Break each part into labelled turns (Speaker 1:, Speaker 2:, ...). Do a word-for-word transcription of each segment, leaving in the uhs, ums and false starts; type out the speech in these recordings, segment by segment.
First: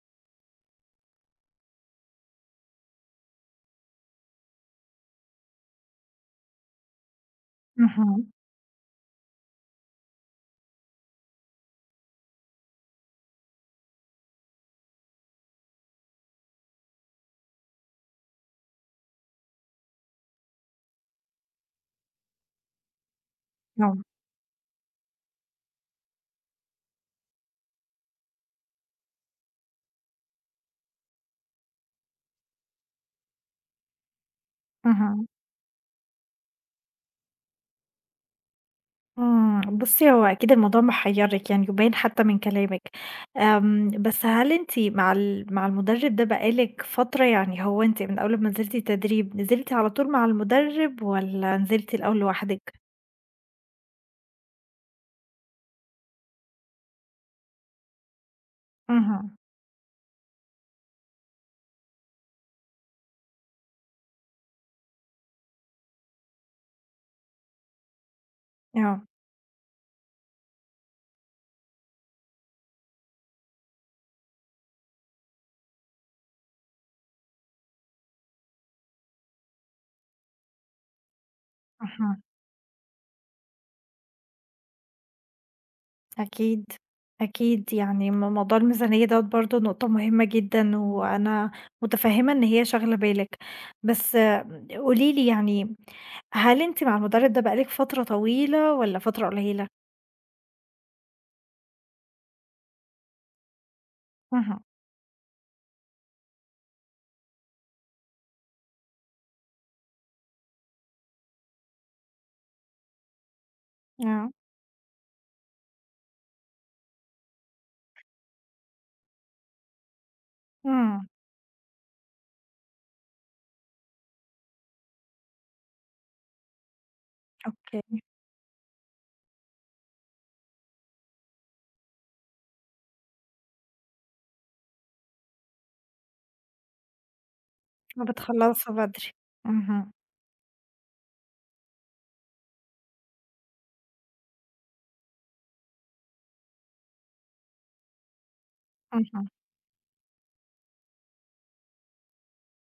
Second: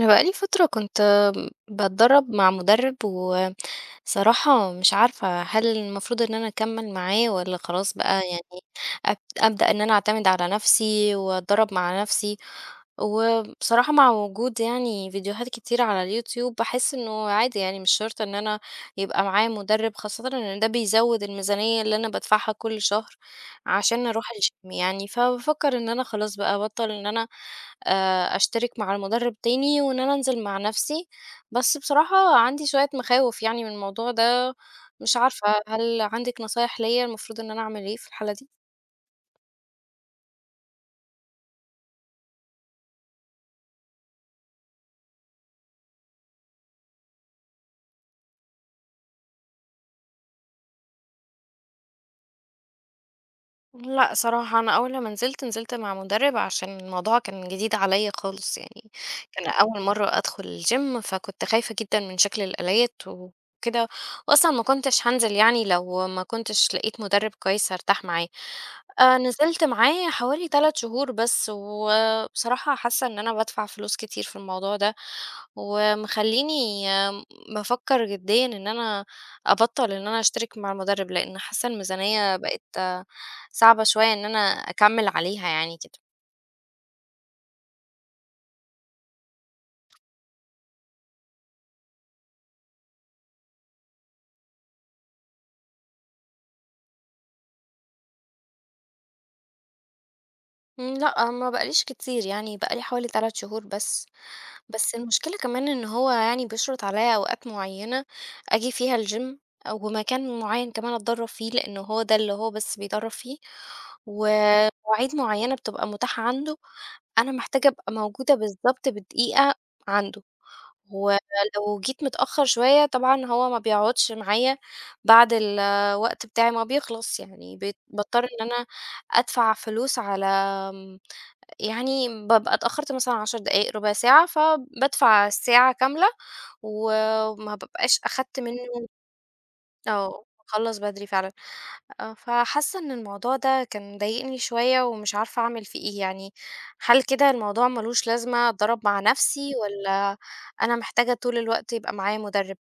Speaker 1: أنا بقى لي فترة كنت باتدرّب مع مُدرِّب، وصراحة مش عارفة هل المفروض إن أنا أكمّل معاه والّا خلاص بقى،
Speaker 2: اهم.
Speaker 1: يعني أب أبدأ إن أنا أعتمد على نَفْسي وأتدرّب مع نَفْسي. وبصراحة مع وجود يعني فيديوهات كتير على الYouTube، باحس إنه عادي يعني مش شرط إن أنا يبقى معايا مُدرِّب، خاصةً إن ده بيزوّد الميزانية اللي أنا بادفعها كل شهر
Speaker 2: آه.
Speaker 1: عشان أروح الgym يعني. فبافكّر إن أنا خلاص بقى أبطّل إن أنا آآ أشترك مع المُدرّب تاني، وإن أنا أنزل مع نَفْسي. بس بصراحة عندي شوية مخاوف يعني من الموضوع ده، مش
Speaker 2: اهم.
Speaker 1: عارفة هل عندِك نصايح ليّا المفروض إن أنا أعمل إيه في الحالة دي؟
Speaker 2: إمم، بُصّي هو أكيد الموضوع محيّرِك يعني يبان حتى من كلامِك. آمم، بس هل أنتِ مع ال مع المُدرب ده بقى لِك فترة؟ يعني هو أنتِ من أول ما نزلتِ تدريب نزلتِ على طول مع المُدرب والّا نزلتِ الأول لوحدِك؟
Speaker 1: لأ صراحة، أنا أول لمّا نزلت، نزلت مع مُدرِّب عشان الموضوع كان جديد عليّا خالص يعني.
Speaker 2: اهم.
Speaker 1: كان أول مرّة أدخل الgym، فكنت خايفة جدًا من شكل الآلات وكده، وأصلًا ما كنتش هانزل يعني لو ما كنتش لقيت مُدرِّب كويس هارتاح معاه.
Speaker 2: آه.
Speaker 1: آآ نزلت معاه حوالي ثلاث شهور بس، وبصراحة حاسة إن أنا بادفع فلوس كتير في الموضوع ده، ومخلّيني آمم بافكّر جديًا إن أنا أبطّل إن أنا أشترك مع المُدرِّب، لإن حاسة
Speaker 2: اهم.
Speaker 1: الميزانية بقت صعبة شوية إن أنا أكمّل عليها يعني كده.
Speaker 2: أكيد، أكيد، يعني م موضوع الميزانية دوّة برضه نقطة مهمة جدًا، وأنا متفهمة إن هي شاغلة بالِك، بس قولي لي يعني هل أنتِ مع المدرب ده بقى لِك فترة طويلة والّا فترة قليلة؟
Speaker 1: إمم، لأ، ما بقاليش كتير، يعني بقى لي حوالي ثلاث شهور بس.
Speaker 2: اهم.
Speaker 1: بس المشكلة كمان إن هو يعني بيشرط عليّا أوقات معيّنة آجي فيها الgym، ومكان معيّن كمان أتدرّب فيه، لإنه هو ده اللي هو بس بيدرّب فيه،
Speaker 2: آه.
Speaker 1: ومواعيد معيّنة بتبقى متاحة عنده. أنا محتاجة أبقى موجودة بالضبط بالدقيقة عنده.
Speaker 2: إمم،
Speaker 1: ولو جيت متأخر شوية طبعًا هو ما بيقعدش معايا بعد الوقت بتاعي ما بيخلص، يعني بت
Speaker 2: أوكي،
Speaker 1: باضطر إن أنا أدفع فلوس على آمم، يعني بابقى اتأخرت مثلًا عشر دقايق، ربع ساعة، فبادفع الساعة كاملة، وما بابقاش أخدت
Speaker 2: فبتخلّصوا
Speaker 1: منه.
Speaker 2: بدري. اهم.
Speaker 1: آه، باخلّص بدري فعلًا. آه، فحاسة إن الموضوع ده كان مضايقني شوية ومش عارفة أعمل فيه إيه، يعني هل كده الموضوع ما لوش لازمة أتدرّب مع
Speaker 2: اهم.
Speaker 1: نَفْسي والّا أنا محتاجة طول الوقت يبقى معايا مُدرِّب؟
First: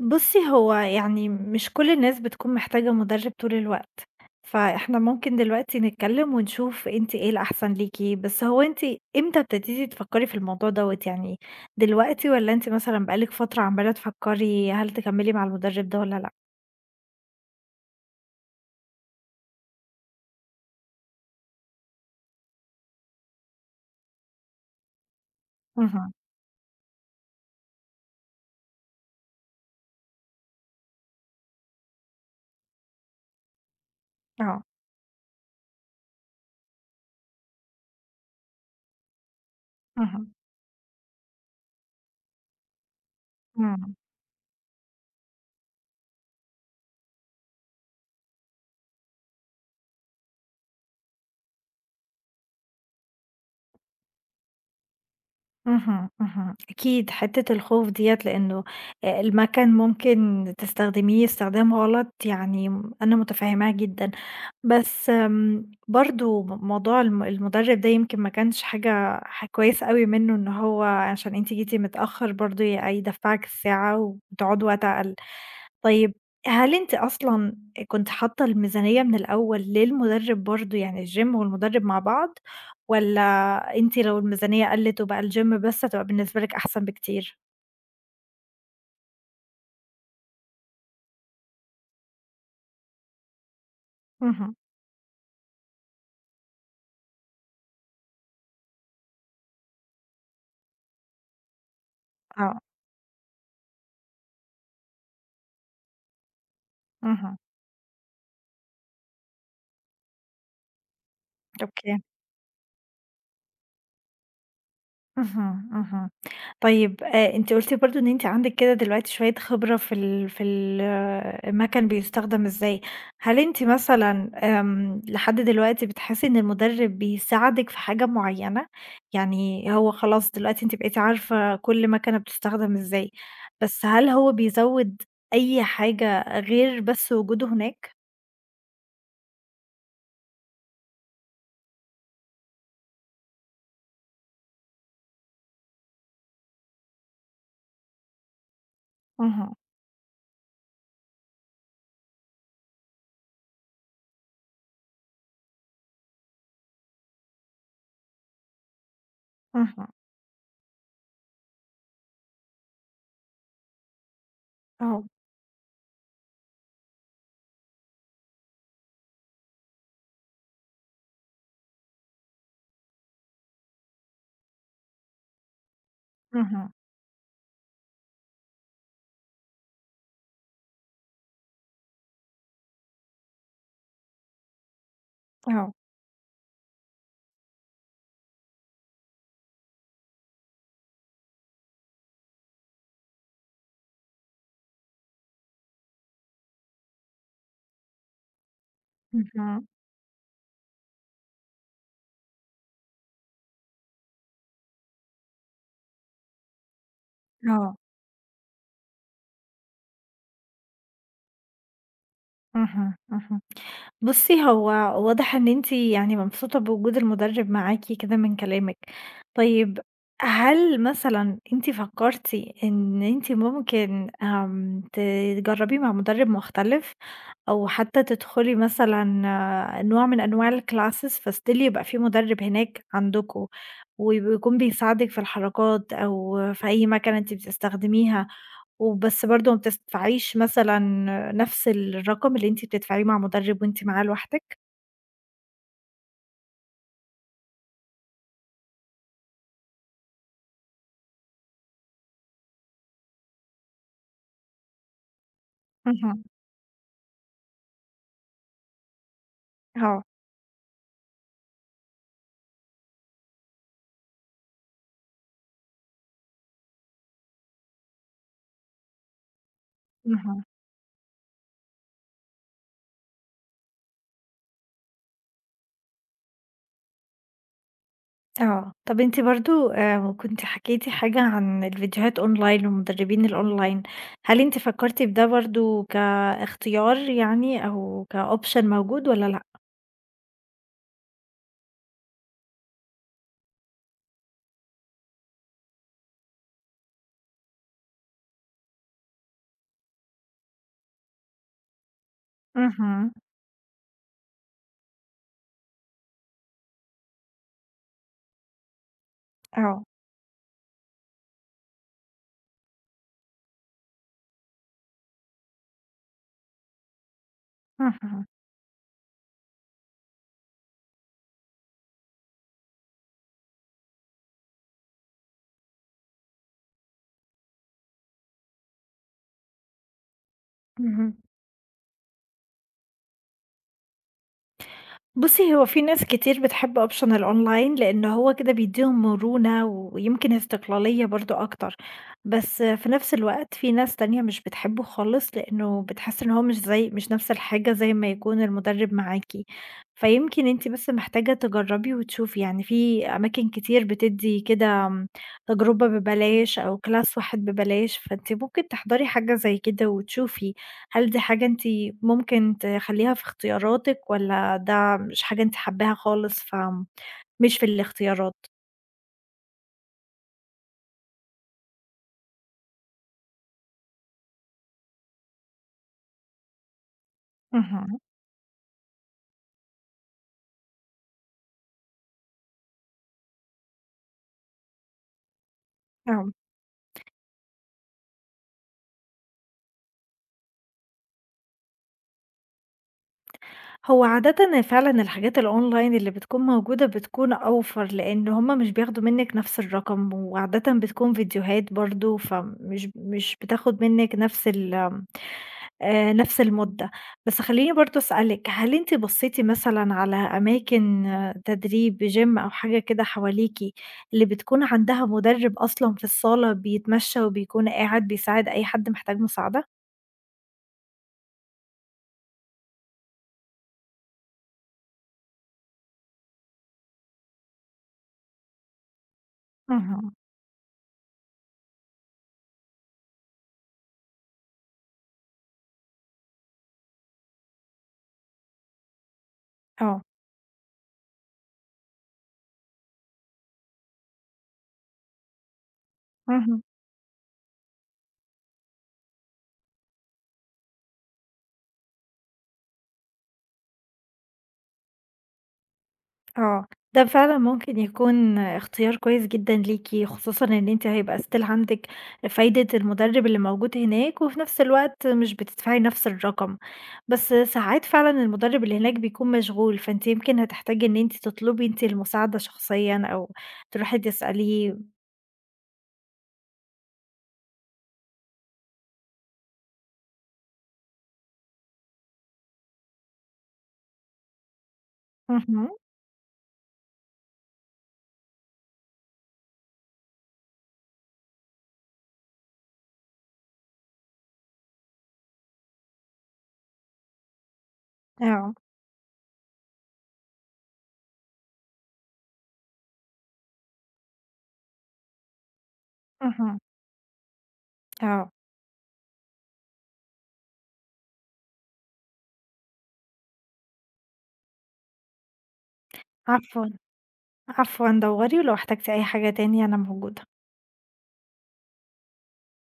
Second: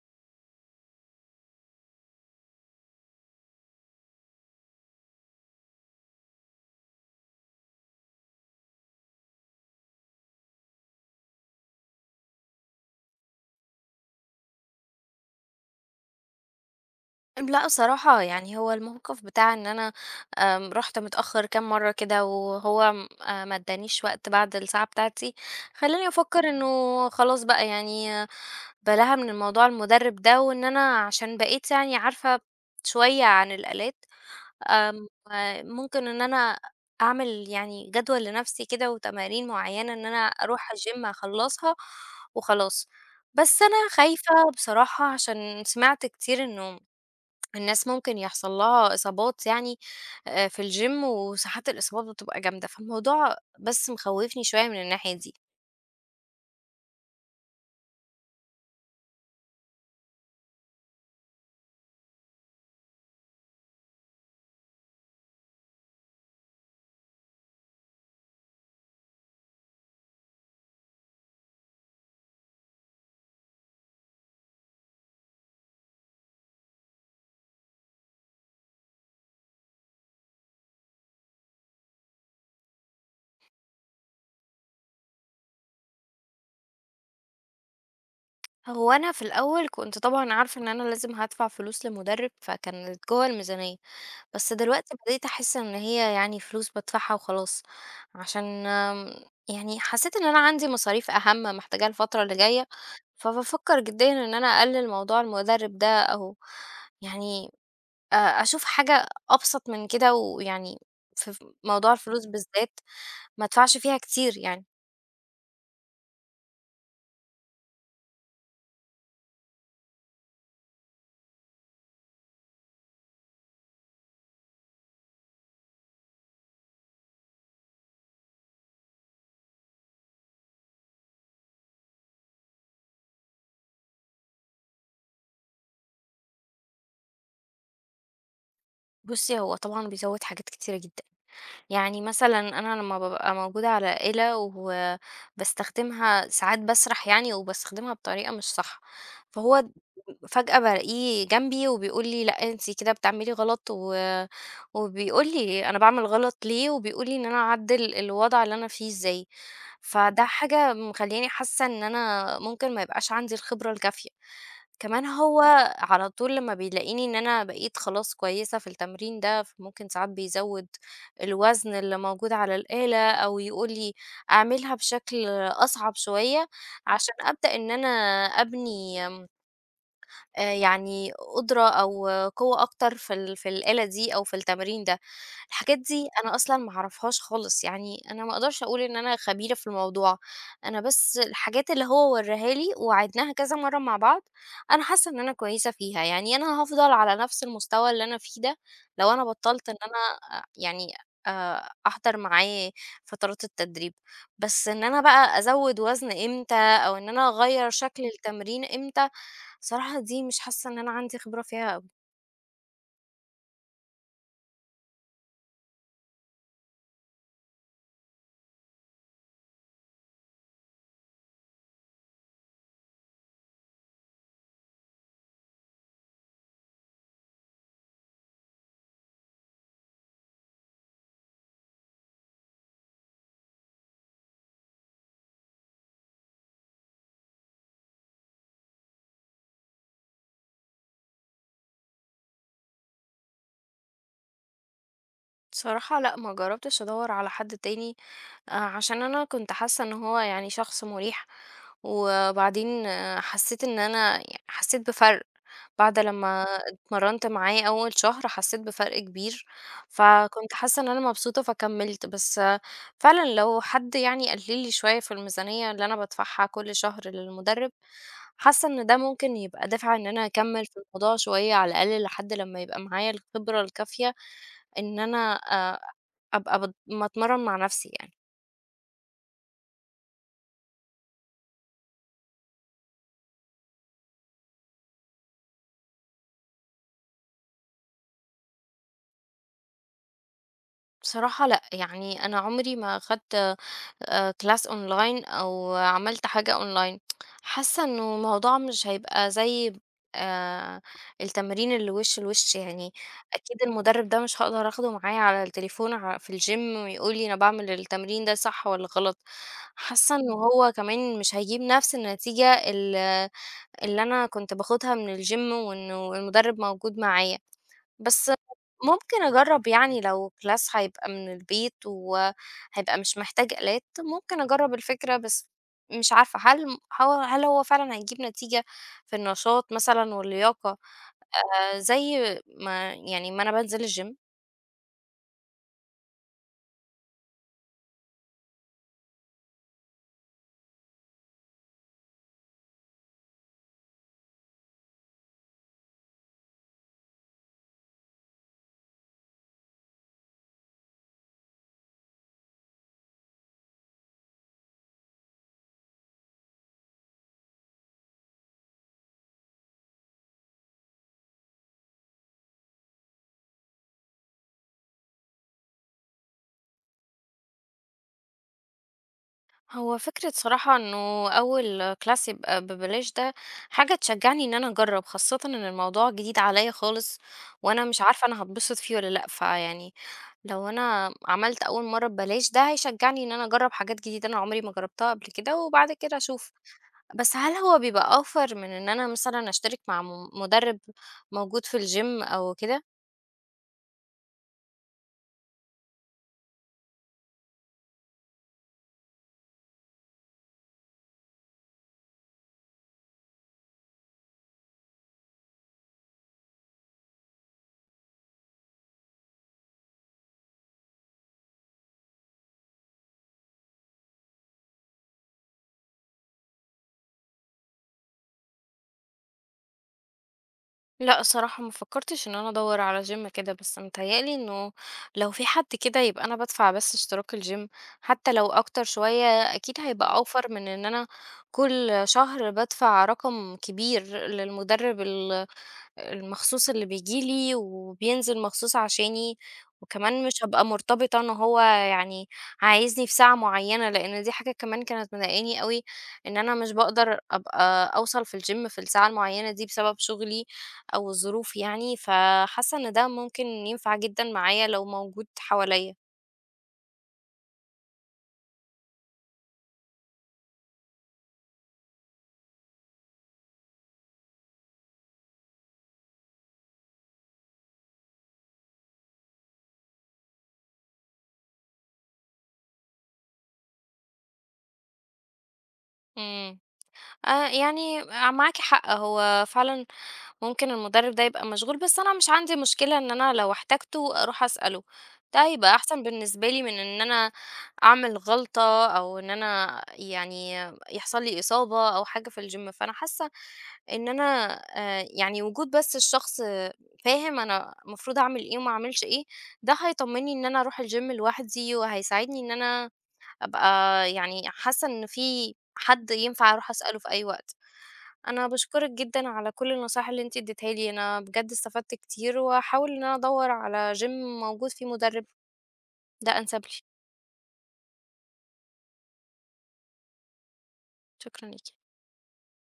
Speaker 2: بُصّي، هو يعني مش كل الناس بتكون محتاجة مُدرِّب طول الوقت، فإحنا ممكن دلوقتي نتكلّم ونشوف أنتِ إيه الأحسن ليكِ، بس هو أنتِ إمتى ابتديتِ تفكّري في الموضوع دوّة، يعني دلوقتي والّا أنتِ مثلًا بقى لِك فترة عمّالة تفكّري هل تكمّلي مع المُدرِّب ده والّا لأ؟
Speaker 1: لأ صراحة، يعني هو الموقف بتاع إن أنا آمم، رُحت متأخر كام مرّة كده، وهو م آآ، ما ادّانيش وقت بعد الساعة بتاعتي، خلّاني
Speaker 2: اهم.
Speaker 1: أفكّر إنه خلاص بقى، يعني آه، بلاها من الموضوع المُدرِّب ده، وإن أنا عشان بقيت يعني عارفة شوية عن الآلات،
Speaker 2: آه.
Speaker 1: آمم، آه، ممكن إن أنا أعمل يعني جدول لنَفْسي كده وتمارين معيّنة إن أنا
Speaker 2: اهم.
Speaker 1: أروح الgym أخلّصها وخلاص. بس أنا
Speaker 2: إمم.
Speaker 1: خايفة بصراحة عشان سمعت كتير إنه الناس ممكن يحصل لها إصابات، يعني آآ في الgym، وساعات الإصابات بتبقى جامدة، فالموضوع بس مخوّفني شوية من الناحية دي.
Speaker 2: اهم. اهم. أكيد حتّة الخوف ديّة لإنه آآ المَكَن ممكن تستخدميه استخدام غلط يعني م أنا متفهّماها جدًا، بس آمم برضه م موضوع الم المُدرّب ده يمكن ما كانش حاجة ح كويسة أوي منّه إن هو عشان أنتِ جيتِ متأخّر برضه ي يدفّعِك الساعة وتقعدوا وقت أقل. طيب هل أنتِ أصلًا كنتِ حاطة الميزانية من الأول للمُدرِّب برضه، يعني الgym والمُدرِّب مع بعض، والّا أنتِ لو الميزانية قَلِّت وبقى الgym بس هتبقى بالنسبة لِك أحسن بكتير؟
Speaker 1: هو أنا في الأول كنت طبعًا عارفة إن أنا لازم هادفع فلوس لمُدرب، فكانت جوّه الميزانية. بس
Speaker 2: اهم.
Speaker 1: دلوقتي بدأت أحس إن هي يعني فلوس بادفعها وخلاص، عشان آمم يعني حسيت إن أنا عندي مصاريف أهَم محتاجاها الفترة اللي
Speaker 2: آه.
Speaker 1: جاية. فبافكّر جديًا إن أنا أقلِّل موضوع المُدرب ده، أو
Speaker 2: اهم.
Speaker 1: يعني آآ أشوف حاجة أبسط من كده، ويعني في ف موضوع
Speaker 2: أوكي.
Speaker 1: الفلوس بالذات ما أدفعش فيها كتير يعني.
Speaker 2: اهم. اهم. طيب آآ أنتِ قُلتِ برضه إن أنتِ عندِك كده دلوقتي شوية خبرة في ال في ال المَكَن بيستخدم إزاي، هل أنتِ مثلًا آمم لحد دلوقتي بتحسّي إن المُدرِّب بيساعدِك في حاجة معيّنة؟ يعني هو خلاص دلوقتي أنتِ بقيتِ عارفة كل مَكَنة بتستخدم إزاي، بس هل هو بيزوِّد أي حاجة غير بس وجوده هناك؟
Speaker 1: بُصّي، هو طبعًا بيزوّد حاجات كتيرة جدًا. يعني مثلًا أنا لمّا بابقى موجودة على آلة وباستخدمها ساعات، باسرح يعني وباستخدمها بطريقة مش صح،
Speaker 2: اهم.
Speaker 1: فهو فجأة بالاقيه جنبي وبيقول لي: "لأ، أنتِ كده بتعملي غلط." و وبيقول لي أنا باعمل غلط ليه، وبيقول لي إن أنا أعدّل الوضع اللي أنا فيه إزاي.
Speaker 2: اهم.
Speaker 1: فده حاجة مخلّياني حاسة إن أنا ممكن ما يبقاش عندي الخبرة الكافية.
Speaker 2: آه.
Speaker 1: كمان هو على طول لمّا بيلاقيني إن أنا بقيت خلاص كويسة في التمرين ده، فممكن ساعات بيزوّد الوزن اللي موجود على الآلة، أو يقول لي أعملها بشكل أصعب شوية
Speaker 2: اهم.
Speaker 1: عشان أبدأ إن أنا أبني آآ يعني قدرة أو قوة أكتر في ال في الآلة دي أو في التمرين ده.
Speaker 2: آه.
Speaker 1: الحاجات دي أنا أصلًا ما أعرفهاش خالص، يعني أنا ما أقدرش أقول إن أنا خبيرة في الموضوع. أنا بس الحاجات اللي هو وراها لي وعِدناها كذا مرّة مع بعض، أنا حاسة إن أنا كويسة فيها، يعني أنا هافضل على نفس المستوى اللي أنا فيه ده لو أنا
Speaker 2: اهم.
Speaker 1: بطّلت إن أنا أ يعني آآ أحضر معاه فترات التدريب. بس إن أنا بقى أزوّد وزن إمتى أو إن أنا أغيّر
Speaker 2: آه.
Speaker 1: شكل التمرين إمتى، صراحة دي مش حاسة إن أنا عندي خبرة فيها أوي.
Speaker 2: اهم. اهم. بُصّي، هو واضح إن أنتِ يعني مبسوطة بوجود المُدرِّب معاكِ كده من كلامِك. طيب هل مثلًا أنتِ فكّرتِ إن أنتِ ممكن آمم، تجرّبي مع مُدرِّب مختلف؟ أو حتى تدخلي مثلًا آه، نوع من أنواع الclasses فstill يبقى في مدرب هناك عندكم، وبيكون بيساعدِك في الحركات أو في أي مكنة أنتِ بتستخدميها، وبس برضه ما بتدفعيش مثلًا نفس الرقم اللي أنتِ بتدفعيه مع مدرب وأنتِ معاه لوحدِك؟
Speaker 1: بصراحة لأ، ما جرّبتش أدوّر على حد تاني. آآ عشان أنا كنت حاسة إن هو يعني شخص مُريح، وبعدين آه، حسّيت إن أنا ي حسّيت بفرق، بعد
Speaker 2: اهم.
Speaker 1: لمّا اتمرّنت معاه أول شهر حسّيت بفرق كبير،
Speaker 2: آه.
Speaker 1: فكنت حاسة إن أنا مبسوطة فكمّلت. بس آه، فعلًا لو حد يعني قلّل لي شوية في الميزانية اللي أنا بادفعها كل شهر للمُدرّب، حاسة إن ده ممكن يبقى دافع إن أنا
Speaker 2: اهم.
Speaker 1: أكمّل في الموضوع شوية على الأقل لحد لمّا يبقى معايا الخبرة الكافية. إن أنا آآ أبقى بت باتمرّن مع نَفْسي يعني.
Speaker 2: آه، طب أنتِ برضه آآ كنتِ حكيتِ حاجة عن الفيديوهات أونلاين ومدربين الأونلاين، هل أنتِ فكرتِ بده برضه كاختيار يعني أو كoption موجود والّا لأ؟
Speaker 1: بصراحة لأ، يعني أنا عمري ما خدت آآ class online أو عملت حاجة online. حاسّة إنه الموضوع مش هيبقى زي آآ التمرين اللي وِش لوِش يعني.
Speaker 2: اهم.
Speaker 1: أكيد المُدرِّب ده مش هاقدر آخده معايا على التليفون ع في الgym ويقول لي أنا باعمل التمرين ده صح والّا غلط.
Speaker 2: آه.
Speaker 1: حاسّة إنه إمم. هو كمان مش هيجيب نَفْس النتيجة ال اللي أنا كنت باخُدها من الgym وإنه المُدرِّب موجود معايا.
Speaker 2: اهم.
Speaker 1: بس ممكن أجرّب يعني لو class هيبقى من البيت وهيبقى مش محتاج آلات، ممكن أجرّب الفكرة. بس مش عارفة هل هو هل هو فعلًا هيجيب نتيجة في النشاط مثلًا واللياقة
Speaker 2: اهم.
Speaker 1: آآ زي ما يعني ما أنا بانزل الgym؟
Speaker 2: بُصّي، هو في ناس كتير بتحب option الأونلاين، لإن هو كده بيدّيهم مرونة ويمكن استقلالية برضه أكتر، بس في نفس الوقت في ناس تانية مش بتحبه خالص، لإنه بتحس إن هو مش زي مش نفس الحاجة زي ما يكون المُدرب معاكِ، فيمكن أنتِ بس محتاجة تجرّبي وتشوفي، يعني في أماكن كتير بتدّي كده آمم، تجربة ببلاش أو class واحد ببلاش، فأنتِ ممكن تحضري حاجة زي كده وتشوفي، هل دي حاجة أنتِ ممكن تخلّيها في اختياراتِك والّا ده مش حاجة أنتِ حاباها خالص، فمش في الاختيارات.
Speaker 1: هو فكرة صراحة إنه أول class يبقى ببلاش، ده حاجة تشجّعني إن أنا أجرّب، خاصةً إن الموضوع جديد عليّا خالص وأنا مش
Speaker 2: اهم.
Speaker 1: عارفة أنا هاتبسط فيه والّا لأ، فيعني لو أنا عملت أول مرة ببلاش، ده هيشجعني إن أنا أجرب حاجات جديدة أنا عمري ما جربتها قبل كده، وبعد كده
Speaker 2: آه.
Speaker 1: أشوف. بس هل هو بيبقى أوفر من إن أنا مثلا أشترك مع م- مدرب موجود في الجيم أو كده؟
Speaker 2: هو عادةً فعلًا الحاجات الأونلاين اللي بتكون موجودة بتكون أوفر، لإن هم مش بياخدوا منِّك نفس الرقم، وعادةً بتكون فيديوهات برضه، فمش مش بتاخد منِّك نفس ال آآ، نفس المدة. بس خلّيني برضه أسألِك، هل أنتِ بصيتِ مثلًا على أماكن آه، تدريب gym أو حاجة كده حواليكِ، اللي بتكون عندها مدرب أصلًا في الصالة بيتمشى وبيكون قاعد بيساعد أي حد محتاج مساعدة؟
Speaker 1: لا صراحة ما فكرتش إن أنا أدور على جيم كده، بس متهيألي إنه لو في حد كده، يبقى أنا بدفع بس اشتراك الجيم، حتى لو أكتر شوية أكيد هيبقى
Speaker 2: اهم.
Speaker 1: أوفر من إن أنا كل شهر بدفع رقم كبير للمدرب المخصوص اللي بييجي لي وبينزل مخصوص عشاني.
Speaker 2: آه.
Speaker 1: وكمان مش هابقى مرتبطة إن هو يعني عايزني في ساعة معيّنة، لإن دي حاجة كمان كانت مضايقاني أوي، إن أنا
Speaker 2: اهم.
Speaker 1: مش باقدر أبقى أوصل في الgym في الساعة المعيّنة دي بسبب شغلي أو الظروف يعني، فحاسة إن ده ممكن ينفع جدًا معايا لو موجود حواليّا.
Speaker 2: آه، ده فعلًا ممكن يكون اختيار كويس جدًا ليكِ، خصوصًا إن أنتِ هيبقى still عندِك فايدة المُدرب اللي موجود هناك، وفي نفس الوقت مش بتدفعي نفس الرقم، بس ساعات فعلًا المُدرب اللي هناك بيكون مشغول، فأنتِ يمكن هتحتاجي إن أنتِ تطلبي أنتِ المساعدة شخصيًا أو تروحي تسأليه.
Speaker 1: إمم. آآ يعني معاكِ حق، هو فعلًا ممكن المُدرّب ده يبقى مشغول، بس أنا مش عندي مشكلة إن أنا لو احتاجته أروح أسأله، ده
Speaker 2: اهم.
Speaker 1: هيبقى أحسن بالنسبة لي من إن أنا أعمل غلطة، أو إن أنا يعني يحصل لي إصابة أو حاجة في الgym. فأنا حاسة إن أنا آآ يعني وجود بس الشخص فاهم أنا المفروض أعمل
Speaker 2: آه.
Speaker 1: إيه وما أعملش إيه، ده هيطمّني إن أنا أروح الgym لوحدي، وهيساعدني إن أنا أبقى يعني حاسة إن في حد ينفع
Speaker 2: اهم.
Speaker 1: أروح أسأله في أي وقت.
Speaker 2: آه.
Speaker 1: أنا باشكرِك جدًا على كل النصايح اللي أنتِ اديتيها لي، أنا بجد استفدت كتير، وهاحاول إن أنا أدوّر على gym موجود فيه مدرب، ده أنسب لي.
Speaker 2: عفوًا، عفوًا، دوري ولو احتجتِ أي حاجة تاني أنا موجودة.
Speaker 1: شكرًا ليكِ.